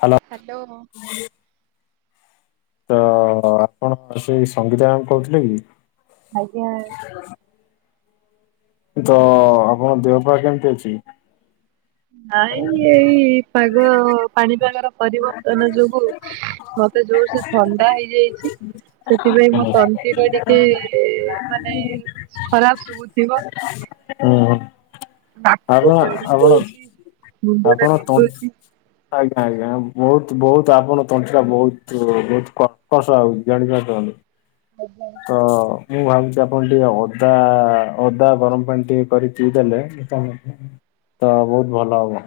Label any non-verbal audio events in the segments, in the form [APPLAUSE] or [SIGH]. Hello. Hello. [INAUDIBLE] ତ ଆପଣ ସେ ସଙ୍ଗୀତା ମାମ କହୁଥିଲେ କି? ଆଜ୍ଞା। ତ ଆପଣଙ୍କ ଦେହପା କେମିତି ଅଛି? ନାଇ ଏଇ ପାଗ ପାଣିପାଗର ପରିବର୍ତ୍ତନ ଯୋଗୁ ମତେ ଜୋର ସେ ଥଣ୍ଡା ହେଇଯାଇଛି। ସେଥିପାଇଁ ହୁଁ ମୋ ତଣ୍ଟି ଟା ଟିକେ ମାନେ ଖରାପ ଶୁଭୁଥିବ। ହୁଁ। ନାକରୁ ଆପଣ ପାଣି ଆପଣ ବୋହୁଛି ମୁଣ୍ଡ ଟା ଆପଣ ତନ୍ ବିନ୍ଧୁଛି। ଆଜ୍ଞା ଆଜ୍ଞା ବହୁତ ବହୁତ ଆପଣ ତଣ୍ଟି ଟା ବହୁତ ବହୁତ କର୍କଶ୍ ଶୁଣାଯାଉଛି [UNINTELLIGIBLE] ଓ ହ। ତ ମୁଁ ଭାବୁଛି ଆପଣ ଟିକେ ଅଦା ଅଦା ଗରମ ପାଣି ଟିକେ କରି ପିଇଦେଲେ ତ ତ ବହୁତ ଭଲ ହବ।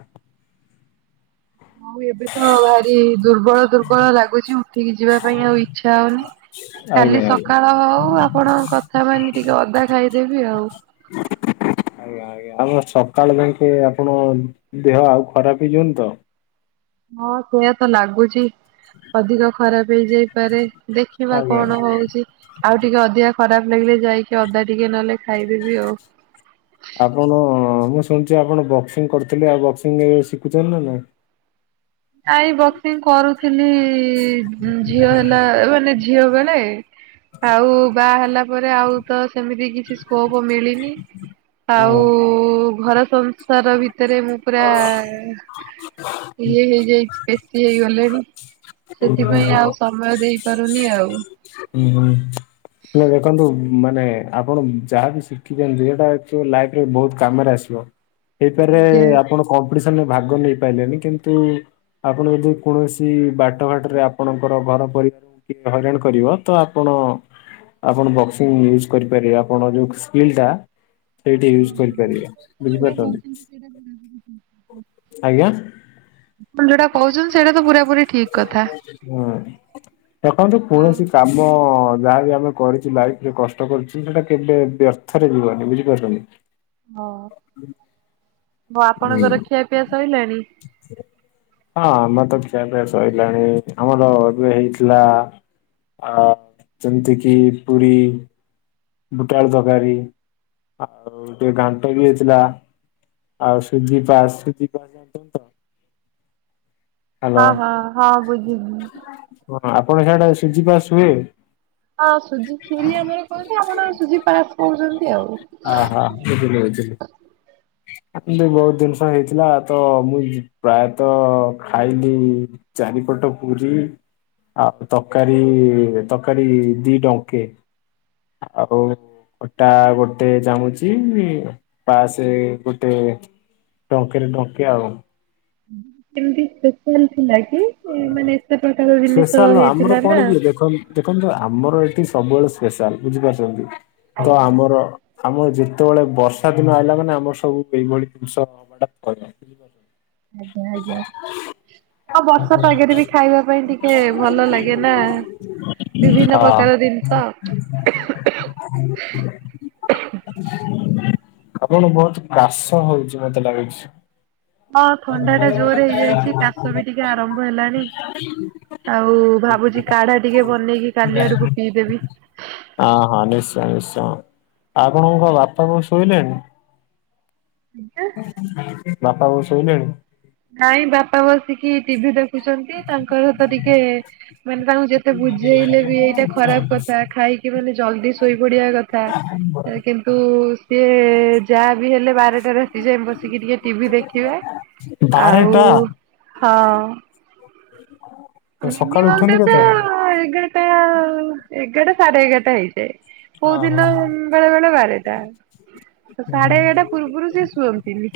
ହଉ ଏବେ ତ ଭାରି ଦୁର୍ବଳ ଦୁର୍ବଳ ଲାଗୁଛି ଉଠିକି ଯିବା ପାଇଁ ଆଉ ଇଛା ହଉନି। କାଲି ଆଜ୍ଞା ଆଜ୍ଞା। ସକାଳ ହଉ ଆପଣ କଥା ମାନି ଟିକେ ଅଦା ଖାଇଦେବି ଆଉ। [INAUDIBLE] ଆଜ୍ଞା ଆଜ୍ଞା ଆମ ସକାଳ ଯାକେ ଆପଣ ଦେହ ଆଉ ଖରାପ ହେଇଯିବନି ତ? ହଁ ସେଇୟା ତ ଲାଗୁଚି। ଅଧିକ ଖରାପ ହେଇଯାଇପାରେ ଦେଖିବା ଆଜ୍ଞା କଣ ହଉଚି। ଆଉ ଟିକେ ଅଧିକା ଖରାପ ଲାଗିଲେ ଯାଇକି ଅଦା ଟିକେ ନେଲେ ଖାଇଦେବି ଆଉ। [INAUDIBLE] ଆପଣ ମୁଁ ଶୁଣିୁଛି ଆପଣ ବକ୍ସିଂ କରିୁଥିଲେ ଆଉ ବକ୍ସିଂ ଶିଖୁଛନ୍ତି ନା ନାଇଁ? [INAUDIBLE] ନାଇଁ ବକ୍ସିଂ କରୁଥିଲି ଉ ଝିଅ ହେଲା ମାନେ ଝିଅ ବେ ନାଇ ଆଉ ବାଆ ହେଲା ପରେ ଆଉ ତ ସେମିତି କିଛି ସ୍କୋପ ମିଳିନି ଆଉ ହଁ ଘର ସଂ ସା ସାର ଭିତରେ ମୁଁ ପୁରା ଇଏ ହେଇ ଚି ପେଶୀ ହେଇଗଲେଣି ହୁଁ ସେଥିପାଇଁ ଆଉ ସମୟ ଦେଇପାରୁନି ଆଉ। ହୁଁ ହୁଁ ହେ ଦେଖନ୍ତୁ ମାନେ ଆପଣ ଯାହାବି ଶିଖିଛନ୍ତି ସେଟା ଲାଇଫରେ ବହୁତ କାମରେ ଆସିବ। ହେଇପାର ଆଜ୍ଞା। ହଁ ଆପଣ କମ୍ପିଟିସନରେ ଭାଗ ନେଇପାଇଲେନି କିନ୍ତୁ ଆପଣ ଯଦି କୌଣସି ବାଟଘାଟରେ ଆପଣଙ୍କର ଘର ପରିବାରକୁ କିଏ ହଇରାଣ କରିବ ତ ଆପଣ ଆପଣ ବକ୍ସିଂ ୟୁଜ କରିପାରିବେ ଆପଣ ଯୋଉ ସ୍କିଲ୍ ଟା ସେଇଠି ଓଁ ୟୁଜ୍ ହୋ କରିପାରିବେ ଆପଣ ତ ଯୋଉଟା ବୁଝିପାରୁଛନ୍ତି କହୁଛନ୍ତି ସେଇଟା ପୁରା ପୁରି ଠିକ୍ କଥା। ଆଜ୍ଞା। ଆପଣ ଯୋଉଟା କହୁଛନ୍ତି ସେଇଟା ତ ପୁରା ପୁରି ଠିକ କଥା। ହୁଁ ଦେଖନ୍ତୁ କୌଣସି କାମ ଯାହା ବିି ଆମେ କରିଛୁ ଲାଇଫରେ କଷ୍ଟ କରୁଚୁ ସେଟା କେବେ ବ୍ୟର୍ଥରେ ଯିବନି ବୁଝିପାରୁଛନ୍ତି। ହଁ ବ ହୁଁ। ଆପଣଙ୍କର ଖିଆପିଆ ସଇଲାଣି? [INAUDIBLE] ହଁ ଆମେ ତ ଖିଆ ସଇଲାଣି ଆମର ଏବେ ହେଇଥିଲା ଆ ଯେମିତି କିି ପୁରୀ ବୁଟଆଳୁ ତରକାରୀ ଆଉ ଟିକେ ଗାଣ୍ଟ ବି ହେଇଥିଲା। ଆଉ ସୁଜି ପା ସୁଜି ପା ଜାଣିଛନ୍ତି ତ? ହ୍ୟାଲୋ ହଁ ହଁ ହଁ ବୁଝିଲି। ହଁ ଆପଣ ହିଆଡେ ସୁଜି ପାସ ହୁଏ? ହଁ ସୁଜି ଖିରି ଆମର କହନ୍ତି ଆପଣ ସୁଜି ପାସ୍ କହୁଛନ୍ତି ଆଉ। ହଁ ହଁ ବୁଝିଲି ବୁଝିଲି ଆ ବହୁତ ଜିନିଷ ହେଇଥିଲା ତ ମୁଁ ପ୍ରାୟତଃ ଖାଇଲି ଚାରିପଟ ପୁରୀ ଆଉ ତକାରୀ ତକାରୀ ଦି ଡଙ୍କେ ଆଉ ଅଟା ଗୋଟେ ଜାମୁଚି ପାସେ ଏ ଗୋଟେ ଡଙ୍କିରେ ଡଙ୍କେ ଆଉ ଏମିତି ସ୍ପେଶାଲ ଥିଲା କି ମାନେ ଏତେ ପ୍ରକାର ଜିନିଷ ସ୍ପେଶାଲ ନୁହଁ ଆମର ହେଇଥିଲା କଣ ନା କି ଦେଖ ଦେଖନ୍ତୁ ଆମର ଏଠି ସବୁବେଳେ ସ୍ପେଶାଲ ବୁଝିପାରୁଚନ୍ତି ତ ଆଜ୍ଞା ଆମର ଆମର ଯେତବଳେ ବର୍ଷା ଦିନ ଆଇଲା ମାନେ ଆମର ସବୁ ଏଇଭଳି ଜିନିଷ ହବାଟା ଥୟ। [UNINTELLIGIBLE] ଆଜ୍ଞା ଆଜ୍ଞା। ଆଁ ବର୍ଷା ପାଗରେ ବି ଖାଇବା ପାଇଁ ଟିକେ ଭଲ ଲାଗେ ନା ବିଭିନ୍ନ ପ୍ରକାର ଜିନିଷ [INAUDIBLE] ଆପଣ ବହୁତୁ କାଶ ହଉଚି ମତେ ଲାଗୁଚି। ହଁ ଥଣ୍ଡା ଟା ଜୋରେ ହେଇଯାଇଚି କାଶ ବି ଟିକେ ଆରମ୍ଭ ହେଲାଣି। ଆଉ ଭାବୁଛି କାଢା ଟିକେ ବନେଇକି କାଲି ଆଡକୁ ପିଇଦେବି। ହଁ ହଁ ନିଶ୍ଚୟ ନିଶ୍ଚୟ ଆପଣଙ୍କ କଣ ବାପା ବୋଉ ଶୋଇଲେଣି? ବାପା ବୋଉ ଶୋଇଲେଣି? ନାଇଁ ବାପା ବସିକି ଟିଭି ଦେ ଖୁଚନ୍ତି ତାଙ୍କ ସହିତ ଟିକେ ମାନେ ତାଙ୍କୁ ଯେତେ ବୁଝେଇଲେ ବି ଏଇଟା ଖରାପ କଥା ଖାଇକି ମାନେ ଜଲଦି ଶୋଇ ପଡିବା କଥା କେ ତୁ ସିଏ ଯାହା ବିି ହେଲେ ବାରଟା ରାତି ଯାଏ ବସିକି ଟିକେ ଟିଭି ଦେଖିବେ ଆଉ ବାରେଟା ହଁ। ତ ସକାଳୁ ମିନିମମ୍ ଟା ଉଠନ୍ତି ତ କେତେବେଳେ? ଏଗାରଟା ଏଗାରଟା ସାଢେ ଏଗାରଟା ହେଇଯାଏ। କୋଉ ହଁ ହଁ ଦିନ ବେଳେ ବେଳେ ବାରେଟା ତ ହୁଁ ସାଢେ ଏଗାରଟା ପୂର୍ବରୁ ସିଏ ଶୁଅନ୍ତିନି।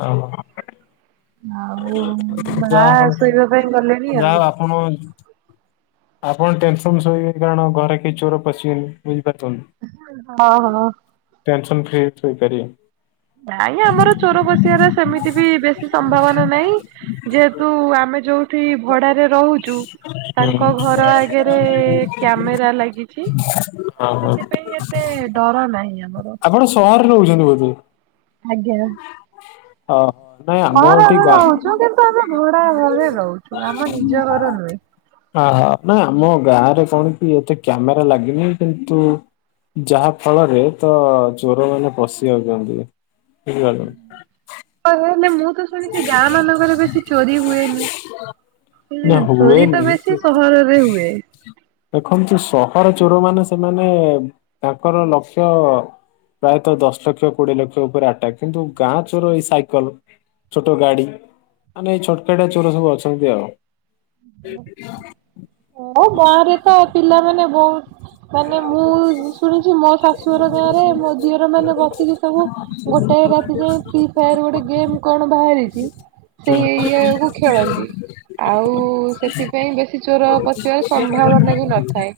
ଅ ହ। ଆଉ ମା ଶୋଇବା ପାଇଁ ଗଲେଣି ଆଉ କଣ ହେଇ ଆପଣ ଟେନସନ ଶୋଇବେ କାରଣ ଘରେ କେହି ଚୋର ପଶିବେନି ବୁଝିପାରୁଚନ୍ତି। ଅ ହଁ ଟେନସନ ଫ୍ରିରେ ସୋଇପାରିବେ। ନାଇଁ ଆମର ଚୋର ପ ପସିବାର ସେମିତି ବି ବେଶୀ ସମ୍ଭାବନା ନାଇଁ ଯେହେତୁ ଆମେ ଯୋଉ ଠି ଭଡାରେ ରହୁଚୁ ହୁଁ ତାଙ୍କ ଘର ଆଗରେ କ୍ୟାମେରା ଲାଗିଚି ହଁ ହଁ ସେଥିପାଇଁ ଏ ଏତେ ଡର ନାହିଁ ଆମର କଣ ସହରରେ ରହୁଚନ୍ତି ବୋଧେ? ଆଜ୍ଞା। [UNINTELLIGIBLE] ଅହ ନାଇଁ ଆମ ଏଠି ସହରରେ ଗାଁ ରହୁଛୁ କିନ୍ତୁ ଆମେ ଭଡା ଘରେ ରହୁଛୁ ଆମ ନିଜ ଘର ନୁହେଁ। ଆହା ନାଇଁ ଆମ ଗାଁରେ କଣ କି ଏତେ କ୍ୟାମେରା ଲାଗିନି କିନ୍ତୁ ଯାହା ଫଳରେ ତ ଚୋର ମାନେ ପଶି ଯାଉଚନ୍ତି। ବୁଝି ପାଇଲ ଓହୋ ହେଲେ ମୁଁ ତ ଶୁଣିଚି ଗାଁ ମାନଙ୍କରେ ବେଶୀ ଚୋରି ହୁଏନି? ନା ଚୋରି ତ ହୁଏନି କି ବେଶୀ ସହରରେ ହୁଏ। ଦେଖନ୍ତୁ ସହର ଚୋର ମାନେ ସେମାନେ ତାଙ୍କର ଲକ୍ଷ୍ୟ ପ୍ରାୟତଃ ଦଶ ଲକ୍ଷ କୋଡିଏ ଲକ୍ଷ ଉପରେ ଆଟାକ୍ କିନ୍ତୁ ଗାଁ ଚୋର ଏଇ ସାଇକଲ ଛୋଟ ଗାଡି ମାନେ ଏଇ ଛୋଟ କାଟିଆ ଚୋର ସବୁ ଅଛନ୍ତି ଆଉ। ହଁ ଗାଁ ରେ ତ ପିଲାମାନେ ବହୁତ ମାନେ ମୁଁ ଶୁଣିଚି ମୋ ଶାଶୁଘର ଗାଁରେ ମୋ ଦିଅର ମାନେ ଗପିକି ସବୁ ଗୋଟାଏ ରାତି ରେ ଯାଏଁ ଫ୍ରି ଫାୟାର ଗୋଟେ ଗେମ୍ କଣ ବାହାରିଚି ସେଇ ଇଏ କୁ ଖେଳନ୍ତି ଆଉ ସେଥିପାଇଁ ବେଶୀ ଚୋର ପ ସମ୍ଭାବନା ବି ନଥାଏ।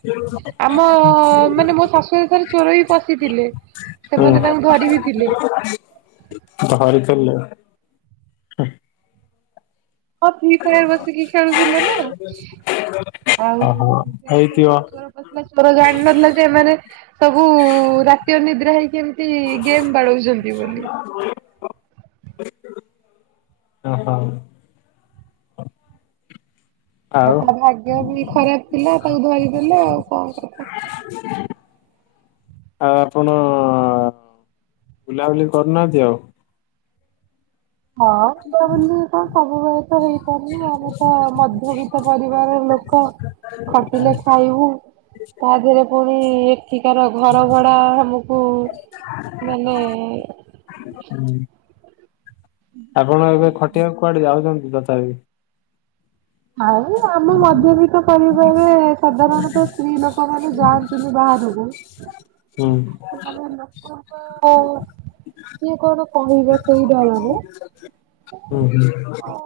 ଆମ ମାନେ ମୋ ଶାଶୁ ଥରେ ଚୋର ବି ପଶିଥିଲେ ସେମାନେ ତାଙ୍କୁ ଧରି ବିି ଥିଲେ ଧରିଥିଲେ? ହୁଁ। ହଁ ଫ୍ରି ଫାୟାର ବସିକି ଖେଳୁଥିଲେ ନା ଆଉ ଓହୋ ସେଇ ହେଇଥିବ ସମୟରେ ଚୋର ପଶିଲା ଚୋର ଜାଣିନଥିଲା ଯେ ଏମାନେ ସବୁ ରାତି ଅନିଦ୍ରା ହେଇକି ଏମୀତି ଗେମ୍ ବାଡଉଚନ୍ତି [INAUDIBLE] ଓ ହୋ। ଆଉ ତା ଭାଗ୍ୟ ବି ଖରାପ ଥିଲା ତାକୁ ଧରିଦେଲେ ଆଉ କଣ କଥା। ଆଉ ଆପଣ ବୁଲାବୁଲି କରୁନାହାନ୍ତି ଆଉ ହଁ ବୁଲା ବୁଲି ସବୁବେଳେ ତ ହେଇପାରୁନି ଆମେ ତ ମଧ୍ୟବିତ୍ତ ପରିବାର ଲୋ ଖ ଖଟିଲେ ଖାଇବୁ। ତା ଦିହେରେ ପୁଣି ଏଠିକାର ଘର ଭଡା ଆମକୁ ମାନେ ହୁଁ। ଆପଣ ଏବେ ଖଟିଆକୁ କୁଆଡେ ଯାଉଛନ୍ତି ତଥାପି ଆଉ ଆମ ମଧ୍ୟ ବି ତ ପରିବାରରେ ସାଧାରଣତଃ ସ୍ତ୍ରୀ ଲୋକ ମାନେ ଯାଆନ୍ତିନି ବାହାରୁକୁ ହୁଁ ସେମାନେ ଲୋକ ହକ କିଏ କଣ କହିବ ସେଇ ଡରରେ ହୁଁ ହୁଁ।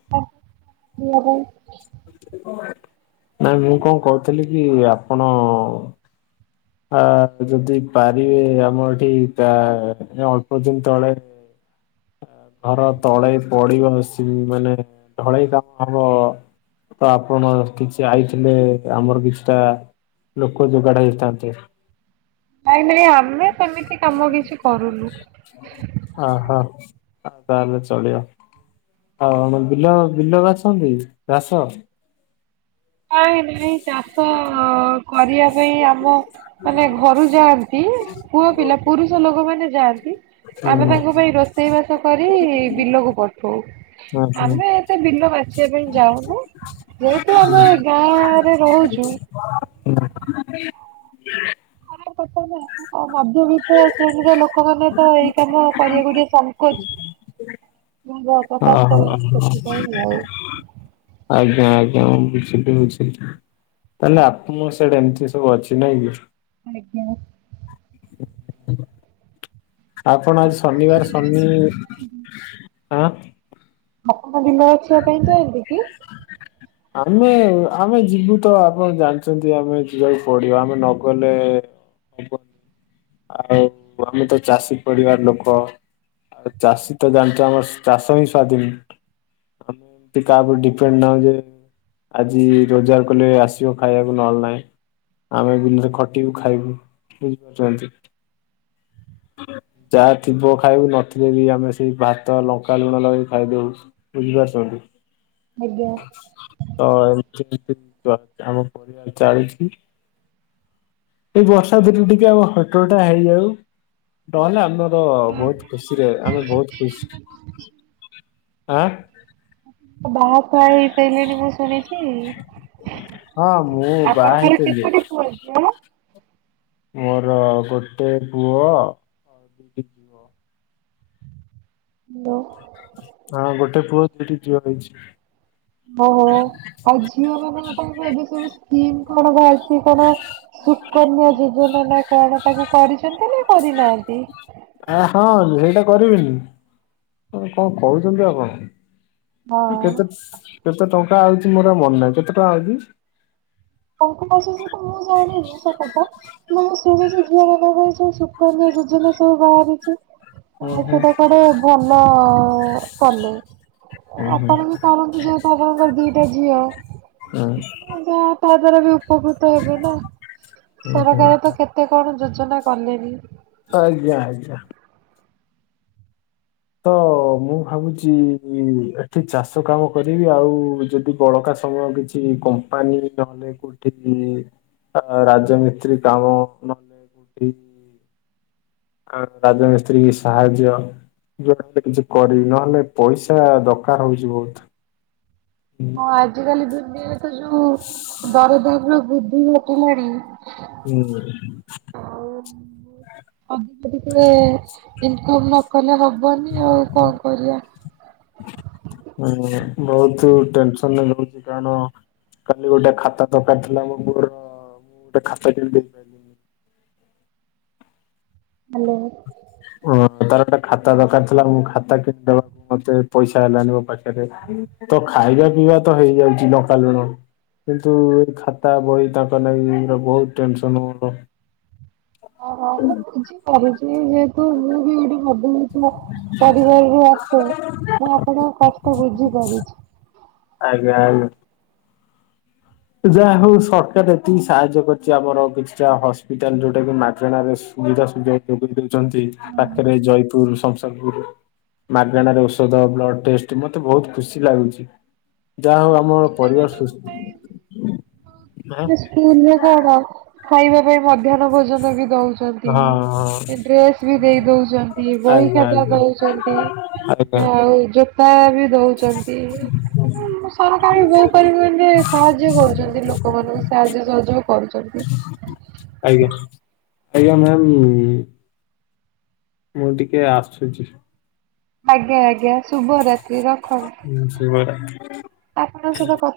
[UNINTELLIGIBLE] ନାଇଁ ମୁଁ କଣ କହୁଥିଲି କି ଆପଣ ଆ ଯଦି ପାରିବେ ଆମ ଏଠି ତା ଅଳ୍ପଦିନ ତଳେ ଘର ତଳେ ପଡିବ ମେସିନ ମାନେ ଢଳେଇ କାମ ହବ ତ ଆପଣ କିଛି ଆଇଥିଲେ ଆମର କିଛିଟା ଲୋକ ଯୋଗାଡ ହେଇଥାନ୍ତେ। ନାଇଁ ନାଇଁ ଆମେ ସେମିତି କାମ କିଛି କରୁନୁ। ଆ ହ ଆଉ ତାହେଲେ ଚଳିବ ଆପଣ ବିଲ ବିଲ ବାଛନ୍ତି ଘାସ ନାଇଁ ନାଇଁ ଚାଷ କରିବା ପାଇଁ ଆମ ମାନେ ଘରୁ ଯାଆନ୍ତି ପୁଅ ପିଲା ପୁରୁଷ ଲୋକମାନେ ଯାଆନ୍ତି ଆମେ ହୁଁ ତାଙ୍କ ପାଇଁ ରୋ ରୋଷେଇବାସ କରି ବିଲକୁ ପଠଉ ଆଚ୍ଛା। ଆମେ ସେ ବିଲ ବାଛିବା ପାଇଁ ଯାଉନୁ ଯେହେତୁ ଆମେ ଗାଁରେ ରହୁଛୁ [UNINTELLIGIBLE] ମଧ୍ୟବିତ୍ତ ଶ୍ରେଣୀର ଲୋକମାନେ ତ ଏଇ କାମ କରିଆକୁ ଟିକେ ସଙ୍କୋଚ ଓ ହୋ ସେଥିପାଇଁ ହ। ଆଉ। ଆଜ୍ଞା ଆଜ୍ଞା ମୁଁ ବୁଝିଲି ବୁଝିଲି। ତାହେଲେ ଆପଣଙ୍କ ସିଆଡେ ଏମିତି ସବୁ ଅଛି ନାଇଁ କି ଆଜ୍ଞା। ଆପଣ ଆଜି ଶନିବାର ଶନି ଆଁ ଆପଣ ବିଲ ବାଛିବା ପାଇଁ ଯାଆନ୍ତି କି? ଆମେ ଆମେ ଯିବୁ ତ ଆପଣ ଜାଣିଛନ୍ତି ଆମେ ଯିବାକୁ ପଡିବ ଆମେ ନଗଲେ ହବ ଆଉ ଆମେ ତ ଚାଷୀ ପରିବାର ଲୋକ ଚାଷୀ ତ ଜାଣିଛ ଆମର ଚାଷ ହିଁ ସ୍ଵାଧୀନି ହମ କାହା ଉପରେ ଡିପେଣ୍ଡ ନାହୁଁ ଯେ ଆଜି ରୋଜଗାର କଲେ ଆସିବ ଖାଇଆକୁ ନହେଲେ ନାଇଁ ଆମେ ବିଲରେ ଖଟିବୁ ଖାଇବୁ। ବୁଝିପାରୁଛନ୍ତି? ଯାହା ଥିବ ଖାଇବୁ ନଥିଲେ ବି ଆମେ ସେଇ ଭାତ, ଲଙ୍କା ଲୁଣ ଲଗେଇ ଖାଇଦଉ। ବୁଝିପାରୁସନ୍ତି? ଆଜ୍ଞା। ତ ଅମିତ୍ [UNINTELLIGIBLE] ଆମ ପରିବାରର ଚାଲୁଛି। ଏଇ ବର୍ଷା ଦିନେ ଟିକେ ଆମ ହଟଟା ହେଇଯାଉ। ନହେଲେ ଆମର ବହୁତ ଖୁସିରେ ଆମେ ବହୁତ ଖୁସି ଆଁ। ବାହା ଖୁଆ ହେଇସାଇଲେଣି ମୁଁ ଶୁଣିଛି ହଁ ମୁଁ ବାହା ଆପଣଙ୍କର ହେଇଥିଲି କେତୋଟି ପୁଅ ଅ କ୍ୟା ମୋର ଗୋଟେ ପୁଅ ଆଉ ଦିଟି ଝିଅ। ହ୍ୟାଲୋ। ହଁ ଗୋଟେ ପୁଅ ଦିଇଟିି ଝିଅ ହେଇଛି। ଓଃ ଆଉ ଝିଅ ମାନଙ୍କ ପାଇଁ ଏବେ ସ୍କିମ୍ କଣ ବାହାରିଛି? କି କଣ ସୁକନ୍ୟା ଯୋଜନା ନା କଣ ତାକୁ କରିଛନ୍ତି ନା କରିନାହାନ୍ତି? ଆ ହଁ ଏଇଟା କରିବିନି କଣ କହୁଛନ୍ତି ଆପଣ ହଁ। କେତେ କେତେ ଟଙ୍କା ଆଉଛି ମୋର ଆଉ ମନେ ନାହିଁ କେତେ ଟଙ୍କା ଆଉଛି? ଟଙ୍କା ଆଶୁଛି ତ ମୁଁ ଜାଣିନି ସେ କଥା ମୁଁଁ ଶୁଣିଛି ଝିଅ ମାନଙ୍କ ପାଇଁ ସବୁ ସୁକନ୍ୟା ଯୋଜନା ସବୁ ବାହାରିଛି ହୁଁ ହଁ ହୁଁ ସେଟା କୁଆଡେ ଭଲ କଲେ ହୁଁ ହୁଁ ଆପଣ ବି କରନ୍ତୁ ଯେହେତୁ ଆପଣଙ୍କର ଦିଟା ଝିଅ ହୁଁ ଯା ତା ଦ୍ଵାରା ବି ଉପକୃତ ହେବେ ନା ହୁଁ ହୁଁ। ସରକାର ତ କେତେ କଣ ଯୋଜନା କଲେନି ଆଜ୍ଞା ଆଜ୍ଞା। ତ ମୁଁ ଭାବୁଛି ଏଠି ଚାଷ କାମ କରିବି ଆଉ ଯଦି ବଳକା ସମୟ କିଛି କମ୍ପାନୀ ନହେଲେ କୋଉଠି ରାଜମିସ୍ତ୍ରୀ କାମ ନ [UNINTELLIGIBLE] ଆ ରାଜମିସ୍ତ୍ରୀକି ସାହାଯ୍ୟ ଯୁଆଡେ ହେଲେ କିଛି କରିବି ନହେଲେ ପଇସା ଦରକାର ହଉଛି ବହୁତୁ ଆଜି କାଲି ଦୁନିଆରେ ତ ଯୋଉ ଦରଦାମ୍ ବୃଦ୍ଧି ଘଟିଲାଣି ହୁଁ। ହବୁ ଯଦି କିଏ ଇନକମ୍ ନକଲେ ହବନି ଆଉ କଣ କରିବା। ହୁଁ ବହୁତ ଟେନସନ [UNINTELLIGIBLE] ଲଉଛି କାନ କାଲି ଗୋଟେ ଖାତା ଦରକାର ଥିଲା ମୋ ପୁଅର ଗୋଟେ ଖାତା ଟିଏ ବି ଦେଇପାରି ଦେଲିନି ହ୍ୟାଲୋ। ହଁ ତାର ଗୋଟେ ଖାତା ଦରକାର ଥିଲା ମୁଁ ଖାତା କିଣିଦବା ମତେ ପଇସା ହେଲାନି ମୋ ପାଖରେ ତ ଖାଇବା ପିଇବା ତ ହେଇଯାଉଛି ଲଙ୍କାଲୁଣ କିନ୍ତୁ ଏଇ ଖାତା ବହି ତାକ ନେଇ ବହୁତ ଟେନସନ ହ ମୁଁ ବୁଝିପାରୁଛି ଯେହେତୁ ମୁଁ ବି ଗୋଟେ ମଧ୍ଯ ପରିବାରରୁୁ ଆସେ ମୁଁ ଆପଣଙ୍କ କଷ୍ଟ ବୁଝି ପାରୁଛି। ଆଜ୍ଞା ଆଜ୍ଞା। ଯାହା ହଉ ସରକାର ଏତିକି ସାହାଯ୍ୟ କରିଛି ଆମର କିଛିଟା ହସ୍ପିଟାଲ ଯୋଉଟା କି ମାଗଣରେ ସୁବିଧା ସୁ ଯୋଗ ଦଉଛନ୍ତି ପାଖରେ ଜୟପୁରୁ ସମସଖପୁରୁ। ମାଗଣାରେ ଔଷଧ ବ୍ଲଡ ଟେଷ୍ଟ ମତେ ବହୁତ୍ ଖୁସି ଲାଗୁଛି ଯାହା ହଉ ଆମର ପରିବାର ସୁ ସ୍କୁଲରେ କଣ ଖାଇବା ପାଇଁ ମଧ୍ୟାହ୍ନ ଭୋଜନ ବି ଦଉ ଚନ୍ତି ହଁ ହଁ ଡ୍ରେସ୍ ବି ଦେଇ ଦଉଛନ୍ତି ବହି ଆଜ୍ଞା ଖତା ଆଜ୍ଞା। ଦଉଛନ୍ତି। ଆଜ୍ଞା ଆଉ ଜୋତା ବି ଦଉ ଛନ୍ତି ସରକାର ବି ବହୁ ପରିମାଣରେ ସାହାଯ୍ୟ କରୁଛନ୍ତି ଲୋ ବହୁ ସାହାଯ୍ୟ ସହଯୋଗ କରୁଛନ୍ତି। ଆଜ୍ଞା ଆଜ୍ଞା ମ୍ୟାମ୍ ମୁଁ ଟିକେ ଆସୁଚି। ଆଜ୍ଞା, ଆଜ୍ଞା ଶୁଭରାତ୍ରି ରଖନ୍ତୁ ହୁଁ ଶୁଭରାତ୍ରି। ଆପଣଙ୍କ ସହିତ କଥା